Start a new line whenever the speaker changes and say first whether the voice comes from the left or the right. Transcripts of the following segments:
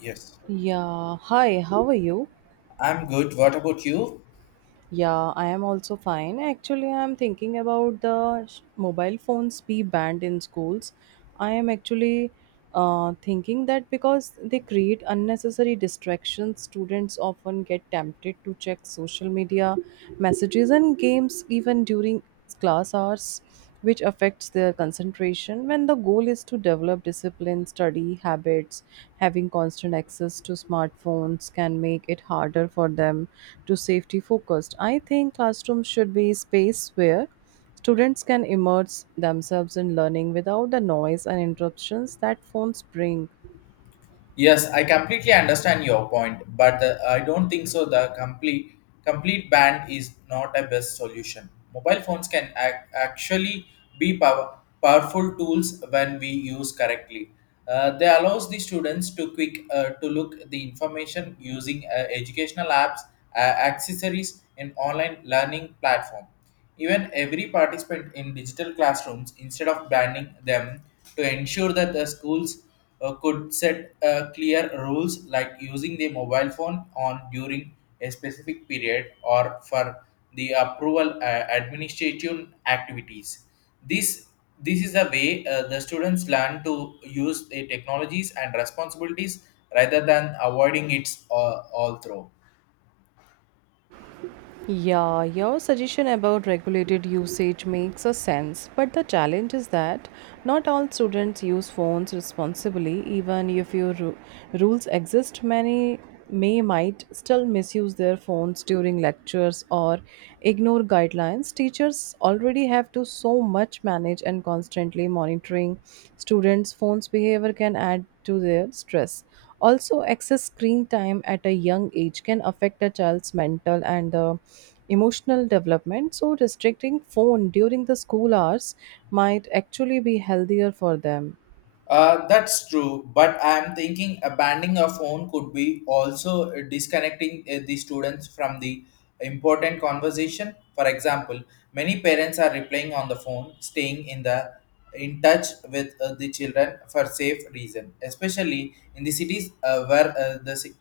left: Yes,
right: Yeah, hi, how are you?
left: I'm good. What about you?
right: Yeah, I am also fine. Actually, I am thinking about mobile phones be banned in schools. I am actually thinking that because they create unnecessary distractions, students often get tempted to check social media, messages, and games even during class hours, which affects their concentration. When the goal is to develop discipline, study habits, having constant access to smartphones can make it harder for them to safety focused. I think classrooms should be a space where students can immerse themselves in learning without the noise and interruptions that phones bring.
left: Yes, I completely understand your point, but I don't think so. The complete ban is not a best solution. Mobile phones can actually be powerful tools when we use correctly. They allows the students to quick to look the information using educational apps, accessories, and online learning platform. Even every participant in digital classrooms, instead of banning them, to ensure that the schools could set clear rules like using the mobile phone on during a specific period or for the approval administrative activities. This this is the way the students learn to use the technologies and responsibilities rather than avoiding it all through.
right: Yeah, your suggestion about regulated usage makes a sense, but the challenge is that not all students use phones responsibly. Even if rules exist, many may might still misuse their phones during lectures or ignore guidelines. Teachers already have to so much manage and constantly monitoring students' phones behavior can add to their stress. Also, excess screen time at a young age can affect a child's mental and emotional development. So, restricting phone during the school hours might actually be healthier for them.
left: That's true, but I'm thinking abandoning a phone could be also disconnecting the students from the important conversation. For example, many parents are replying on the phone, staying in the in touch with the children for safe reason, especially in the cities where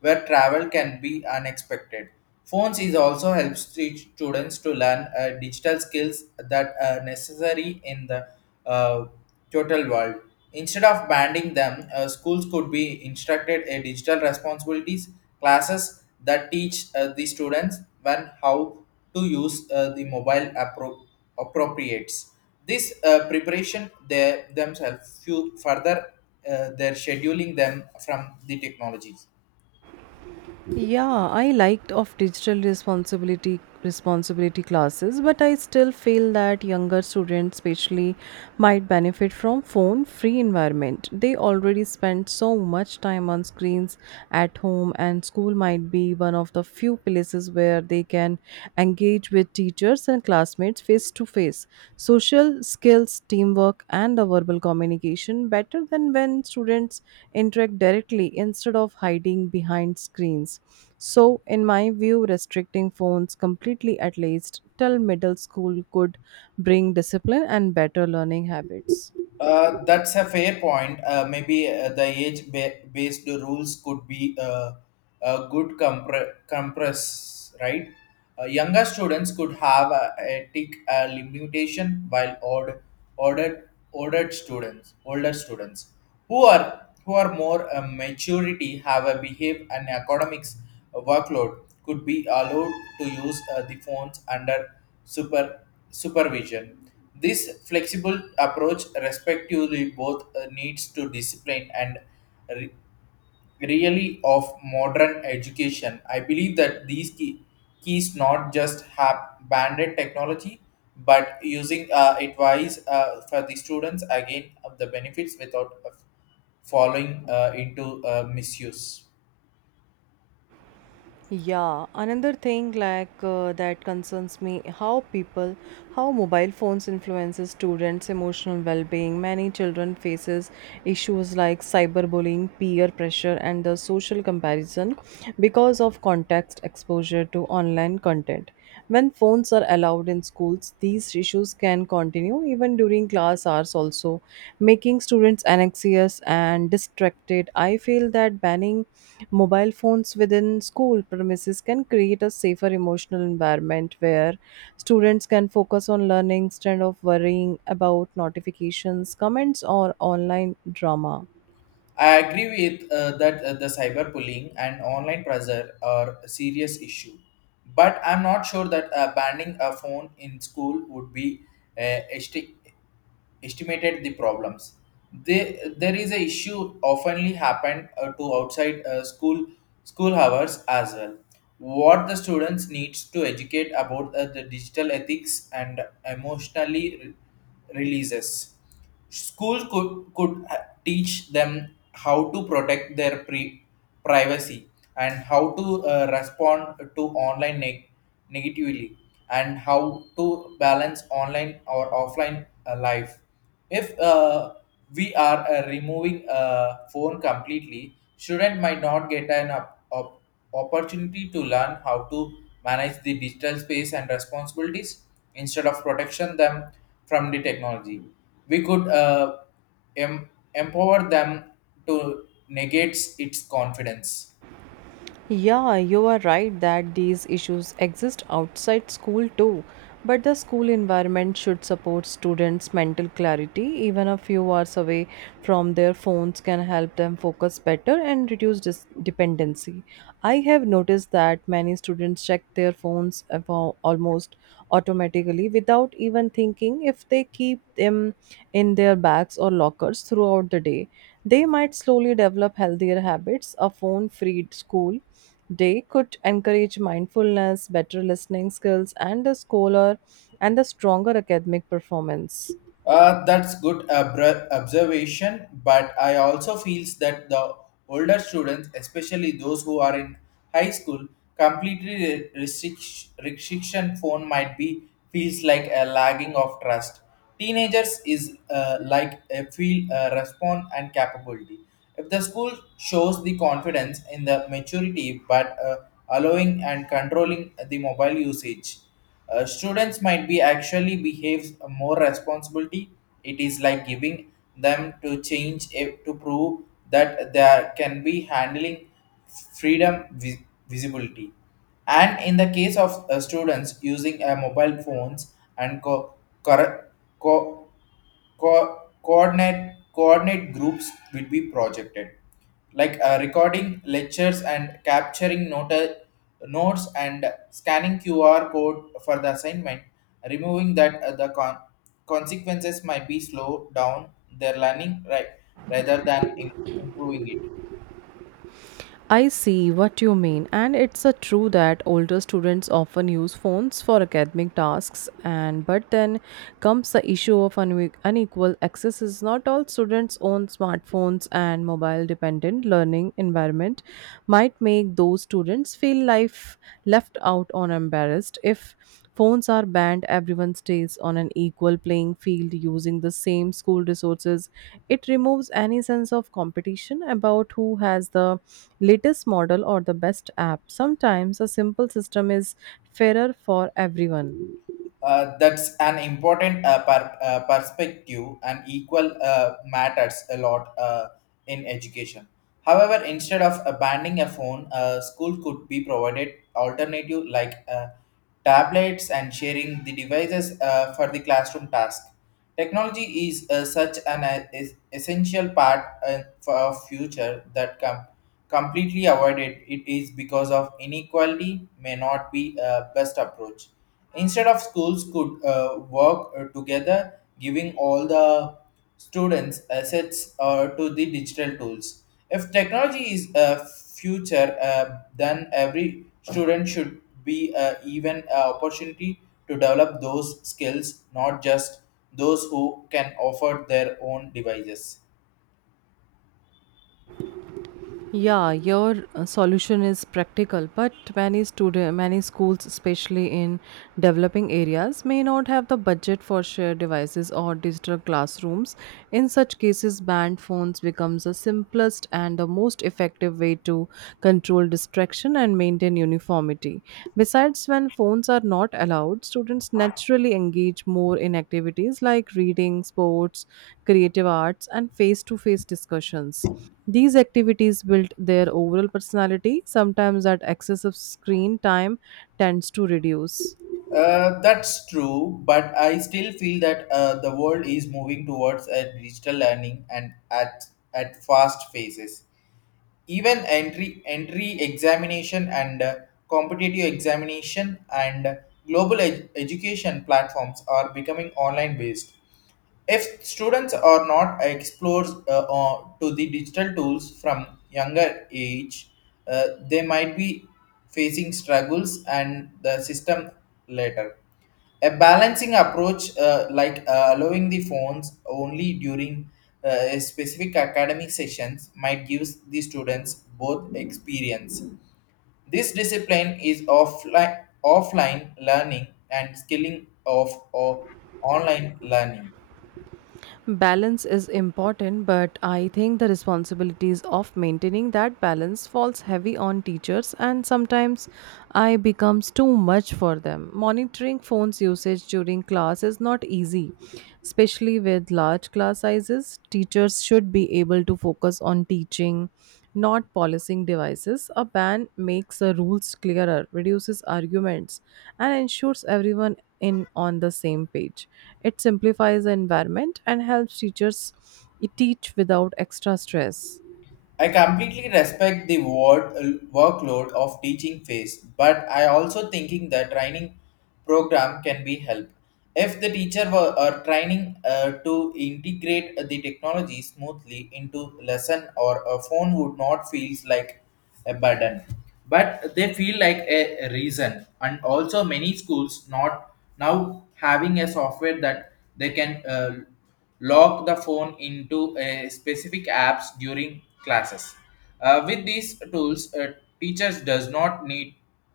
left: where travel can be unexpected. Phones is also helps the students to learn digital skills that are necessary in the uh, total world. Instead of banning them, schools could be instructed a digital responsibilities classes that teach the students when how to use the mobile appropriates. This preparation they themselves few further their scheduling them from the technologies.
right: Yeah, I liked of digital responsibility classes, but I still feel that younger students especially might benefit from phone free environment. They already spend so much time on screens at home and school might be one of the few places where they can engage with teachers and classmates face to face. Social skills, teamwork, and the verbal communication better than when students interact directly instead of hiding behind screens. So, in my view, restricting phones completely at least till middle school could bring discipline and better learning habits.
left: That's a fair point. Maybe the age-based rules could be a good compress, right? Younger students could have a ethic limitation, while older students who are more maturity have a behave and academics workload could be allowed to use the phones under super supervision. This flexible approach respectively both needs to discipline and re- really of modern education. I believe that keys not just have banded technology, but using advice for the students again of the benefits without falling into misuse.
right: Yeah, another thing that concerns me how people how mobile phones influences students emotional well-being. Many children faces issues like cyberbullying, peer pressure and the social comparison because of context exposure to online content. When phones are allowed in schools, these issues can continue even during class hours also making students anxious and distracted. I feel that banning mobile phones within school premises can create a safer emotional environment where students can focus on learning instead of worrying about notifications, comments, or online drama.
left: I agree with that the cyberbullying and online pressure are a serious issue, but I'm not sure that banning a phone in school would be uh, esti- estimated the problems. There is a issue oftenly happen to outside school hours as well. What the students needs to educate about the digital ethics and emotionally releases. Could teach them how to protect their privacy and how to respond to online negatively and how to balance online or offline life. If we are removing a phone completely, student might not get an op- op- opportunity to learn how to manage the digital space and responsibilities instead of protection them from the technology. We could em- empower them to negate its confidence.
right: Yeah, you are right that these issues exist outside school too, but the school environment should support students' mental clarity. Even a few hours away from their phones can help them focus better and reduce dependency. I have noticed that many students check their phones about almost automatically without even thinking. If they keep them in their bags or lockers throughout the day, they might slowly develop healthier habits. A phone free school day could encourage mindfulness, better listening skills, and a scholar and a stronger academic performance.
left: That's good observation, but I also feels that the older students, especially those who are in high school, completely restriction phone might be feels like a lagging of trust. Teenagers is like a feel respond and capability. If the school shows the confidence in the maturity, but allowing and controlling the mobile usage, students might be actually behaves more responsibility. It is like giving them to change it to prove that they can be handling freedom visibility. And in the case of students using mobile phones and corre- co- coordinate groups will be projected like recording lectures and capturing notes and scanning QR code for the assignment, removing that the consequences might be slow down their learning, rather than improving it.
right: I see what you mean, and it's a true that older students often use phones for academic tasks, and but then comes the issue of unequal access. Is not all students own smartphones, and mobile-dependent learning environment might make those students feel life left out or embarrassed. If phones are banned, everyone stays on an equal playing field using the same school resources. It removes any sense of competition about who has the latest model or the best app. Sometimes a simple system is fairer for everyone.
left: That's an important perspective, and equal matters a lot in education. However, instead of banning a phone, school could be provided alternative like tablets and sharing the devices for the classroom task. Technology is such an is essential part for our future that completely avoided it is because of inequality may not be a best approach. Instead of schools could work together, giving all the students assets to the digital tools. If technology is a future, then every student should be even an opportunity to develop those skills, not just those who can offer their own devices.
right: Yeah, your solution is practical, but many schools, especially in developing areas, may not have the budget for shared devices or digital classrooms. In such cases, banned phones becomes the simplest and the most effective way to control distraction and maintain uniformity. Besides, when phones are not allowed, students naturally engage more in activities like reading, sports, creative arts, and face-to-face discussions. These activities build their overall personality. Sometimes that excessive screen time tends to reduce.
left: That's true, but I still feel that the world is moving towards a digital learning and at fast phases. Even entry examination and competitive examination and global education platforms are becoming online based. If students are not exposed to the digital tools from younger age, they might be facing struggles and the system later. A balancing approach, like allowing the phones only during a specific academic sessions, might give the students both experience. This discipline is offline learning and skilling of online learning.
right: Balance is important, but I think the responsibilities of maintaining that balance falls heavy on teachers and sometimes I becomes too much for them. Monitoring phones usage during class is not easy, especially with large class sizes. Teachers should be able to focus on teaching, not policing devices. A ban makes the rules clearer, reduces arguments, and ensures everyone in on the same page. It simplifies the environment and helps teachers teach without extra stress.
left: I completely respect the workload of teaching phase, but I also thinking the training program can be help. If the teacher were are training to integrate the technology smoothly into lesson or a phone would not feels like a burden, but they feel like a reason. And also many schools not now having a software that they can lock the phone into a specific apps during classes. With these tools, teachers does not need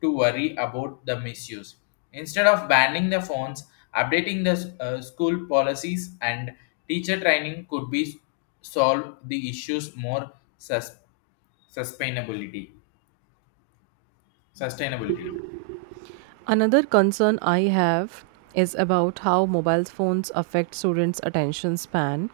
left: to worry about the misuse. Instead of banning the phones, updating the school policies and teacher training could be solve the issues more sus- sustainability sustainability.
right: Another concern I have is about how mobile phones affect students' attention span.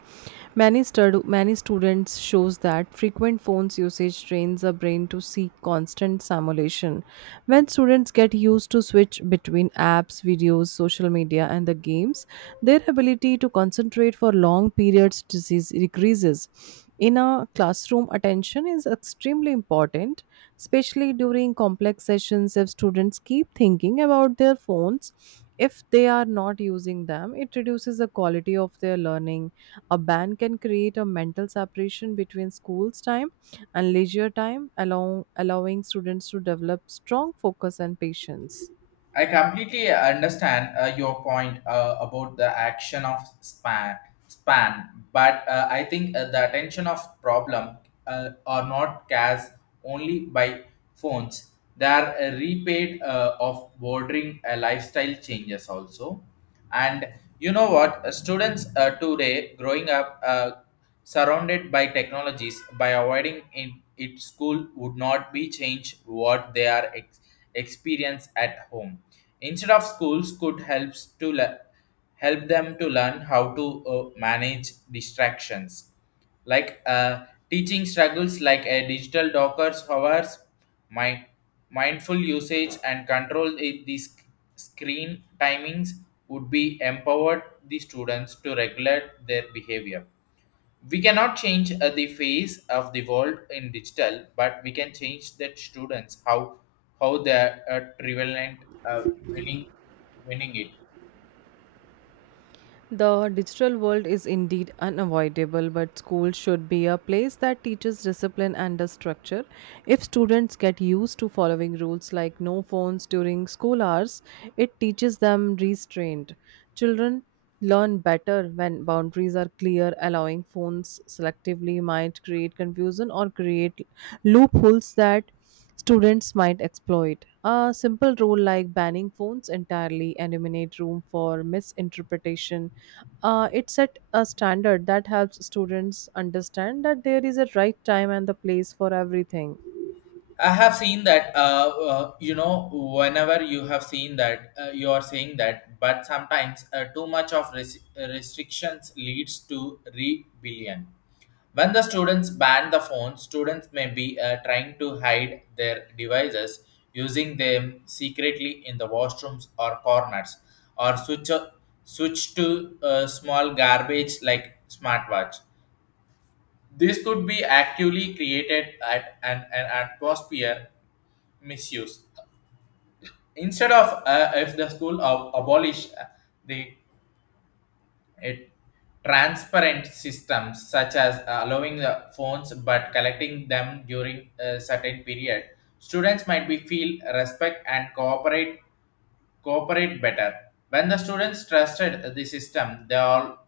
right: Many students shows that frequent phones usage trains the brain to seek constant stimulation. When students get used to switch between apps, videos, social media, and the games, their ability to concentrate for long periods disease decreases. In a classroom, attention is extremely important, especially during complex sessions. If students keep thinking about their phones if they are not using them, it reduces the quality of their learning. A ban can create a mental separation between school's time and leisure time, allowing students to develop strong focus and patience.
left: I completely understand your point about the action of span, but I think the attention of problem are not cast only by phones. They are repaid of bordering lifestyle changes also. And you know what students today growing up surrounded by technologies. By avoiding in it, school would not be changed what they are experience at home. Instead of schools could helps to help them to learn how to manage distractions like teaching struggles like a digital dockers hours. My Mindful usage and control screen timings would be empowered the students to regulate their behavior. We cannot change the face of the world in digital, but we can change that students how they are prevalent, uh, winning winning it.
right: The digital world is indeed unavoidable, but school should be a place that teaches discipline and a structure. If students get used to following rules like no phones during school hours, it teaches them restraint. Children learn better when boundaries are clear. Allowing phones selectively might create confusion or create loopholes that students might exploit. A simple rule like banning phones entirely and eliminate room for misinterpretation. It set a standard that helps students understand that there is a right time and the place for everything.
left: I have seen that, whenever you have seen that, you are saying that, but sometimes too much of restrictions leads to rebellion. When the students ban the phone, students may be trying to hide their devices, using them secretly in the washrooms or corners, or switch to small garbage like smartwatch. This could be actively created at an atmosphere misuse. Instead of if the school abolish the it, transparent systems such as allowing the phones but collecting them during a certain period, students might be feel respect and cooperate better. When the students trusted the system, they all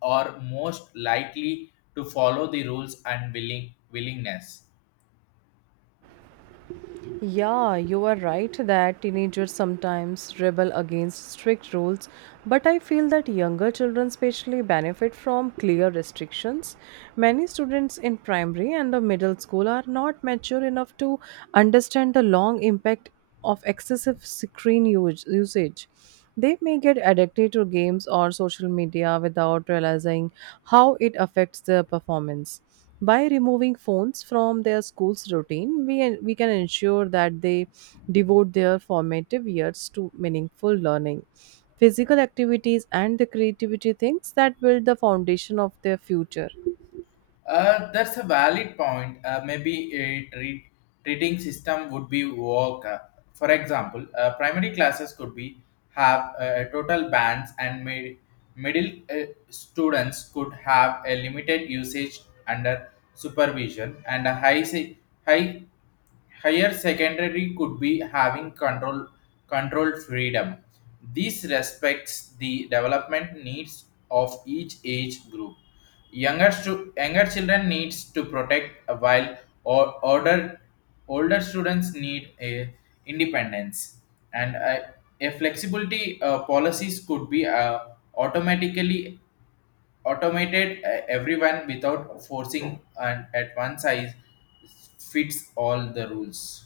left: are most likely to follow the rules and willingness.
right: Yeah, you are right that teenagers sometimes rebel against strict rules, but I feel that younger children especially benefit from clear restrictions. Many students in primary and the middle school are not mature enough to understand the long impact of excessive screen usage. They may get addicted to games or social media without realizing how it affects their performance. By removing phones from their school's routine, we can ensure that they devote their formative years to meaningful learning, physical activities, and the creativity things that build the foundation of their future.
left: That's a valid point. Maybe treating system would be work. For example, primary classes could be have total bans, and middle students could have a limited usage under supervision, and a high higher secondary could be having controlled freedom. This respects the development needs of each age group. Younger children needs to protect, while or older students need a independence and a flexibility. Policies could be automatically automated everyone without forcing and at one size fits all the rules.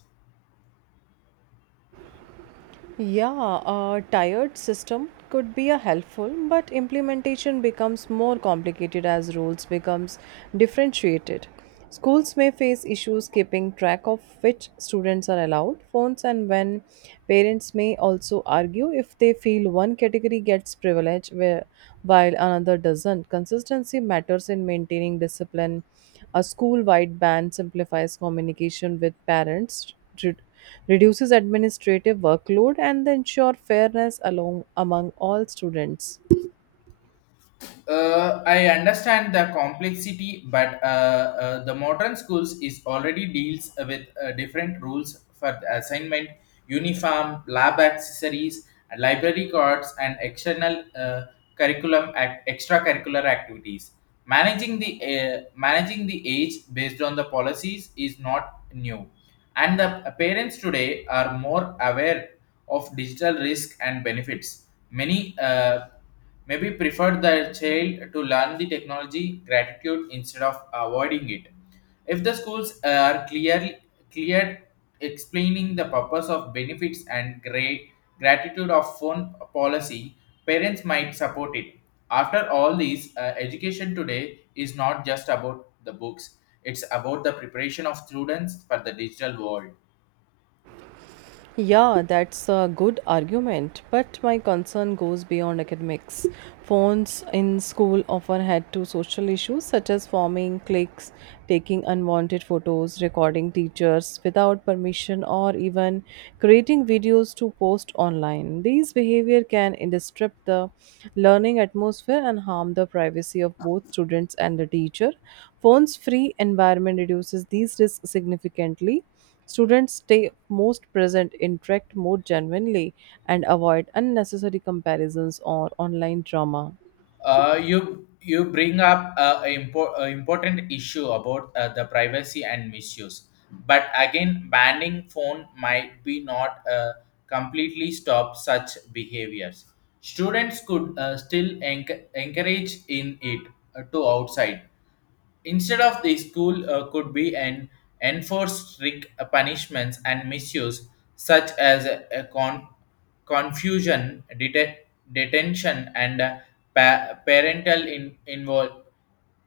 right: Yeah, a tired system could be a helpful, but implementation becomes more complicated as rules becomes differentiated. Schools may face issues keeping track of which students are allowed phones and when. Parents may also argue if they feel one category gets privilege where, while another doesn't. Consistency matters in maintaining discipline. A school-wide ban simplifies communication with parents, reduces administrative workload, and ensure fairness along among all students.
left: I understand the complexity, but the modern schools is already deals with different rules for the assignment uniform, lab accessories, library cards, and external extracurricular activities. Managing the age based on the policies is not new, and the parents today are more aware of digital risk and benefits. Many maybe prefer their child to learn the technology gratitude instead of avoiding it. If the schools are clearly cleared explaining the purpose of benefits and great gratitude of phone policy, parents might support it. After all these, education today is not just about the books; it's about the preparation of students for the digital world.
right: Yeah, that's a good argument, but my concern goes beyond academics. Phones in school often had to social issues such as forming cliques, taking unwanted photos, recording teachers without permission, or even creating videos to post online. These behavior can disrupt the learning atmosphere and harm the privacy of both students and the teacher. Phones free environment reduces these risks significantly. Students stay most present, interact more genuinely, and avoid unnecessary comparisons or online drama.
left: You bring up a important issue about the privacy and misuse, but again, banning phone might be not completely stop such behaviors. Students could still encourage in it to outside. Instead of the school could be an enforced strict punishments and misuse, such as confusion, detention, and parental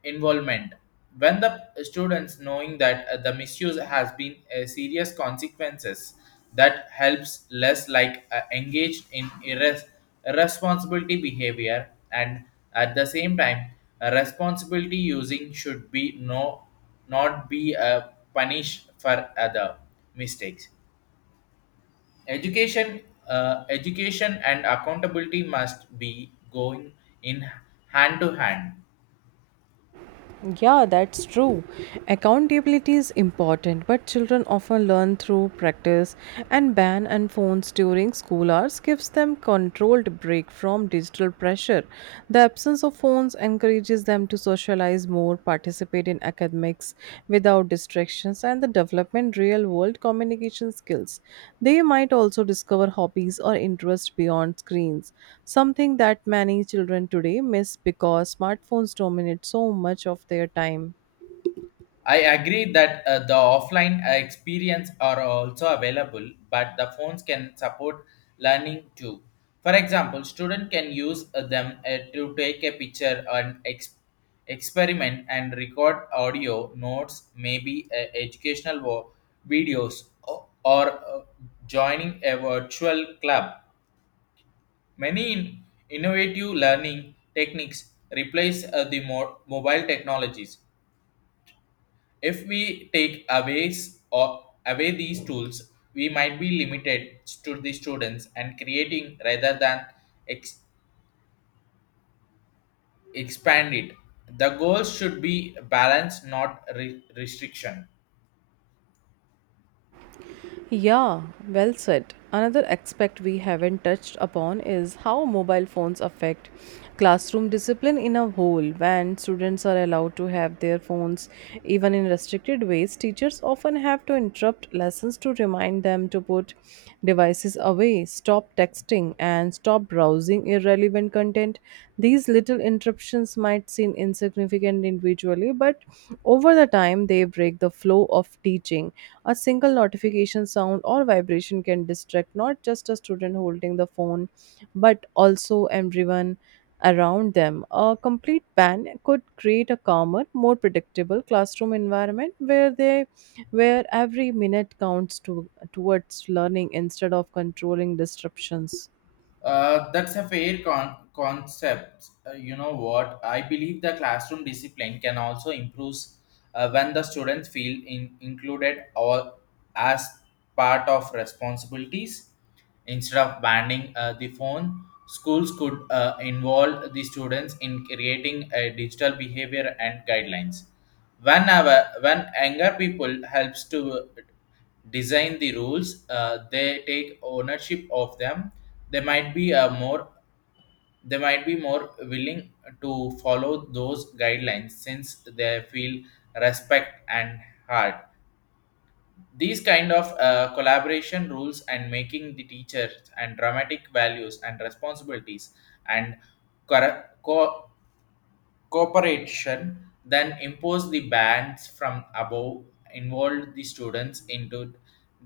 left: involvement. When the students knowing that the misuse has been serious consequences, that helps less like engaged in irres responsibility behavior, and at the same time a responsibility using should be not be a punish for other mistakes. education Education and accountability must be going in hand to hand.
right: Yeah, that's true. Accountability is important, but children often learn through practice, and ban and phones during school hours gives them controlled break from digital pressure. The absence of phones encourages them to socialize more, participate in academics without distractions and the development real world communication skills. They might also discover hobbies or interests beyond screens, something that many children today miss because smartphones dominate so much of their time.
left: I agree that the offline experience are also available, but the phones can support learning too. For example, student can use them to take a picture and experiment and record audio notes, maybe educational videos or joining a virtual club. Many in- Innovative learning techniques replace the mobile technologies. If we take aways or away these tools, we might be limited to the students and creating rather than ex- expand it. The goals should be balance, not restriction.
right: Yeah, well said. Another aspect we haven't touched upon is how mobile phones affect classroom discipline in a whole. When students are allowed to have their phones even in restricted ways, teachers often have to interrupt lessons to remind them to put devices away, stop texting, and stop browsing irrelevant content. These little interruptions might seem insignificant significant individually, but over the time they break the flow of teaching. A single notification sound or vibration can distract not just a student holding the phone, but also everyone around them. A complete ban could create a calmer, more predictable classroom environment where every minute counts towards learning instead of controlling disruptions.
left: That's a fair concept. You know what? I believe the classroom discipline can also improve when the students feel included or as part of responsibilities. Instead of banning the phone, schools could involve the students in creating a digital behavior and guidelines. Whenever when younger people helps to design the rules, they take ownership of them. they might be uh, more they might be more willing to follow those guidelines since they feel respect and heart these kind of collaboration rules, and making the teachers and dramatic values and responsibilities and cor- co- cooperation then imposed the bans from above. Involved the students into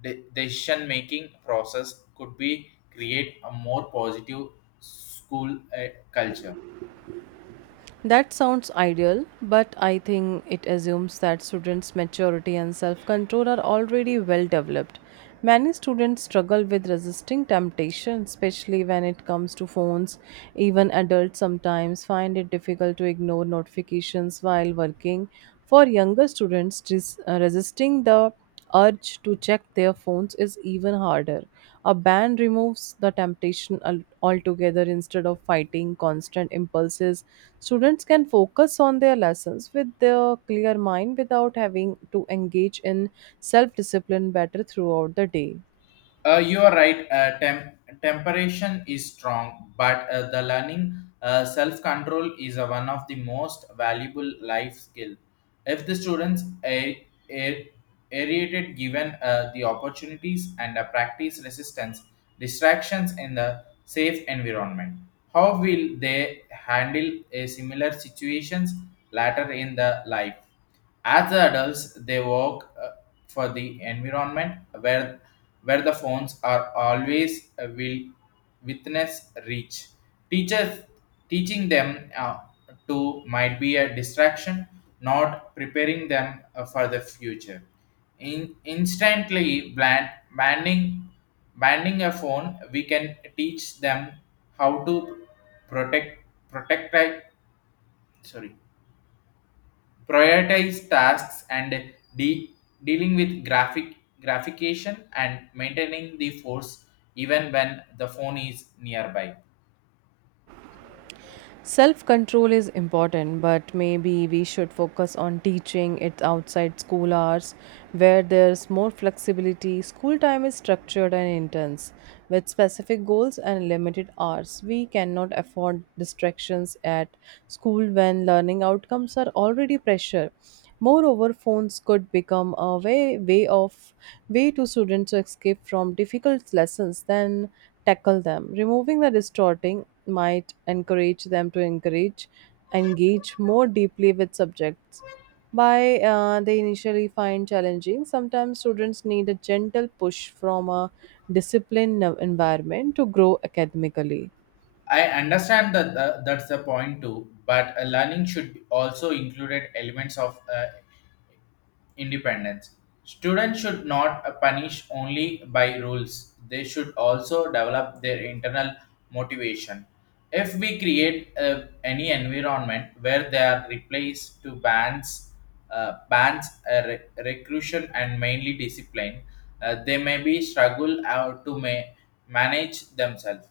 left: the decision making process could be create a more positive school culture.
right: That sounds ideal, but I think it assumes that students' maturity and self control are already well developed. Many students struggle with resisting temptation, especially when it comes to phones. Even adults sometimes find it difficult to ignore notifications while working. For younger students, resisting the urge to check their phones is even harder. A ban removes the temptation altogether instead of fighting constant impulses. Students can focus on their lessons with their clear mind without having to engage in self discipline better throughout the day.
left: You are right. Temperation is strong, but the learning self control is one of the most valuable life skill. If the students are aerated given the opportunities and practice resistance distractions in the safe environment, how will they handle a similar situations later in the life? As the adults, they work for the environment where the phones are always will witness reach. Teachers Teaching them to might be a distraction, not preparing them for the future. In instantly bland, banning banning a phone, we can teach them how to protect protect sorry prioritize tasks and dealing with graphication and maintaining the force even when the phone is nearby.
right: Self control is important, but maybe we should focus on teaching it outside school hours where there's more flexibility. School time is structured and intense with specific goals and limited hours. We cannot afford distractions at school when learning outcomes are already pressure. Moreover, phones could become a way to students to escape from difficult lessons than tackle them. Removing the distorting might encourage them to encourage engage more deeply with subjects. By They initially find challenging, sometimes students need a gentle push from a disciplined environment to grow academically.
left: I understand that's the point too, but learning should also include elements of independence. Students should not punish only by rules; they should also develop their internal motivation. If we create any environment where they are replaced to bans, recruitment, and mainly discipline, they may be struggle out to manage themselves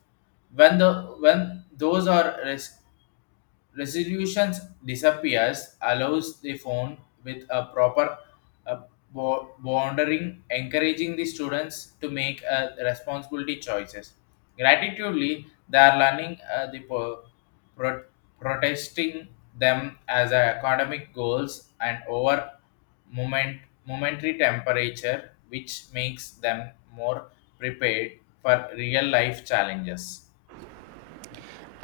left: when the when those are resolutions disappears allows the phone with a proper uh, bordering encouraging the students to make responsibility choices gratitudely. They are learning pro- protesting them as a academic goals and over moment momentary temperature, which makes them more prepared for real life challenges.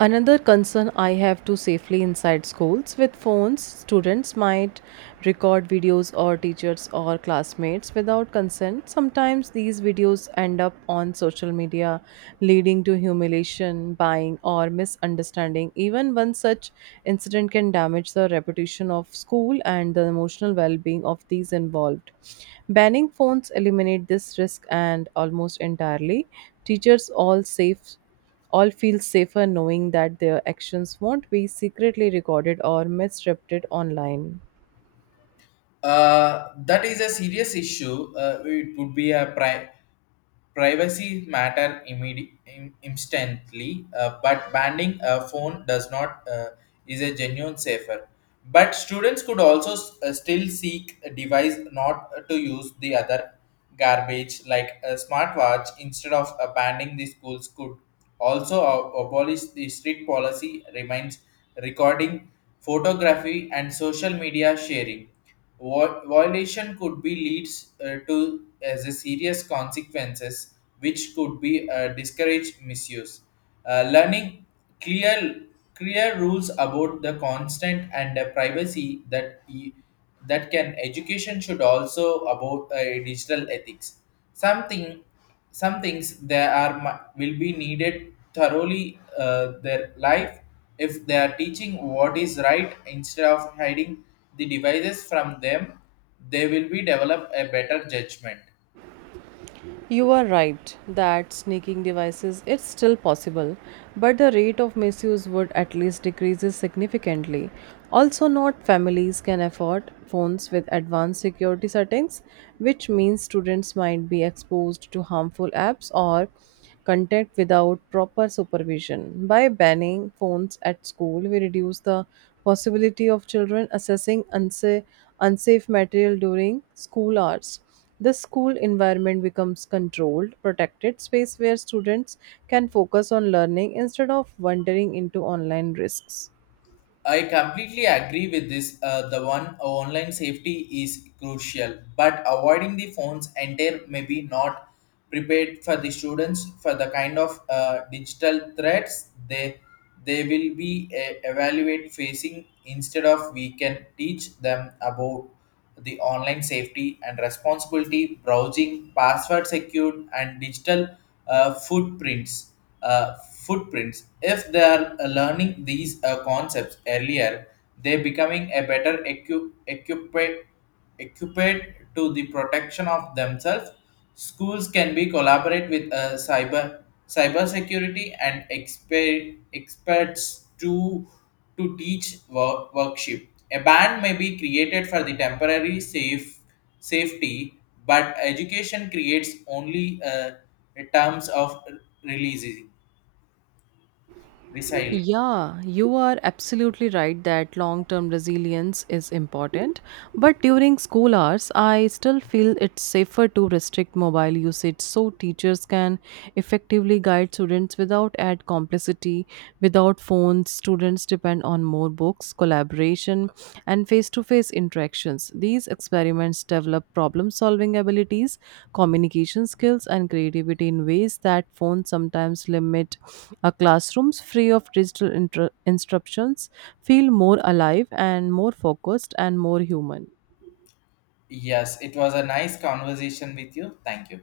right: Another concern I have to safely inside schools with phones, students might record videos or teachers or classmates without consent. Sometimes these videos end up on social media, leading to humiliation, buying, or misunderstanding. Even one such incident can damage the reputation of school and the emotional well being of these involved. Banning phones eliminate this risk and almost entirely. Teachers all feel safer knowing that their actions won't be secretly recorded or misrepresented online.
left: That is a serious issue. It would be a privacy matter instantly, but banning a phone does not is a genuine safer. But students could also still seek a device not to use the other garbage like a smartwatch. Instead of banning, the schools could also abolish the strict policy remains recording, photography, and social media sharing. Violation could be leads to as a serious consequences, which could be discourage misuse. Learning clear clear rules about the constant and the privacy that can education should also about digital ethics. Something some things there are will be needed thoroughly their life. If they are teaching what is right instead of hiding the devices from them, they will be develop a better judgment.
right: You are right that sneaking devices is still possible, but the rate of misuse would at least decreases significantly. Also, not families can afford phones with advanced security settings, which means students might be exposed to harmful apps or content without proper supervision. By banning phones at school, we reduce the possibility of children accessing unsafe material during school hours. The school environment becomes controlled, protected space where students can focus on learning instead of wandering into online risks.
left: I completely agree with this. The one online safety is crucial, but avoiding the phones entire may be not prepared for the students for the kind of digital threats they they will be evaluate facing. Instead of, we can teach them about the online safety and responsibility, browsing, password secured, and digital footprints. Uh, If they are learning these concepts earlier, they becoming a better equipped equipped to the protection of themselves. Schools can be collaborate with cybersecurity and experts to teach workship. A ban may be created for the temporary safe safety, but education creates only terms of releasing. Resilient.
right: Yeah, you are absolutely right that long term resilience is important. But during school hours, I still feel it's safer to restrict mobile usage so teachers can effectively guide students without add complicity. Without phones, students depend on more books, collaboration, and face to face interactions. These experiments develop problem solving abilities, communication skills, and creativity in ways that phones sometimes limit. Our classrooms, free of digital instructions, feel more alive and more focused and more human.
left: Yes, it was a nice conversation with you. Thank you.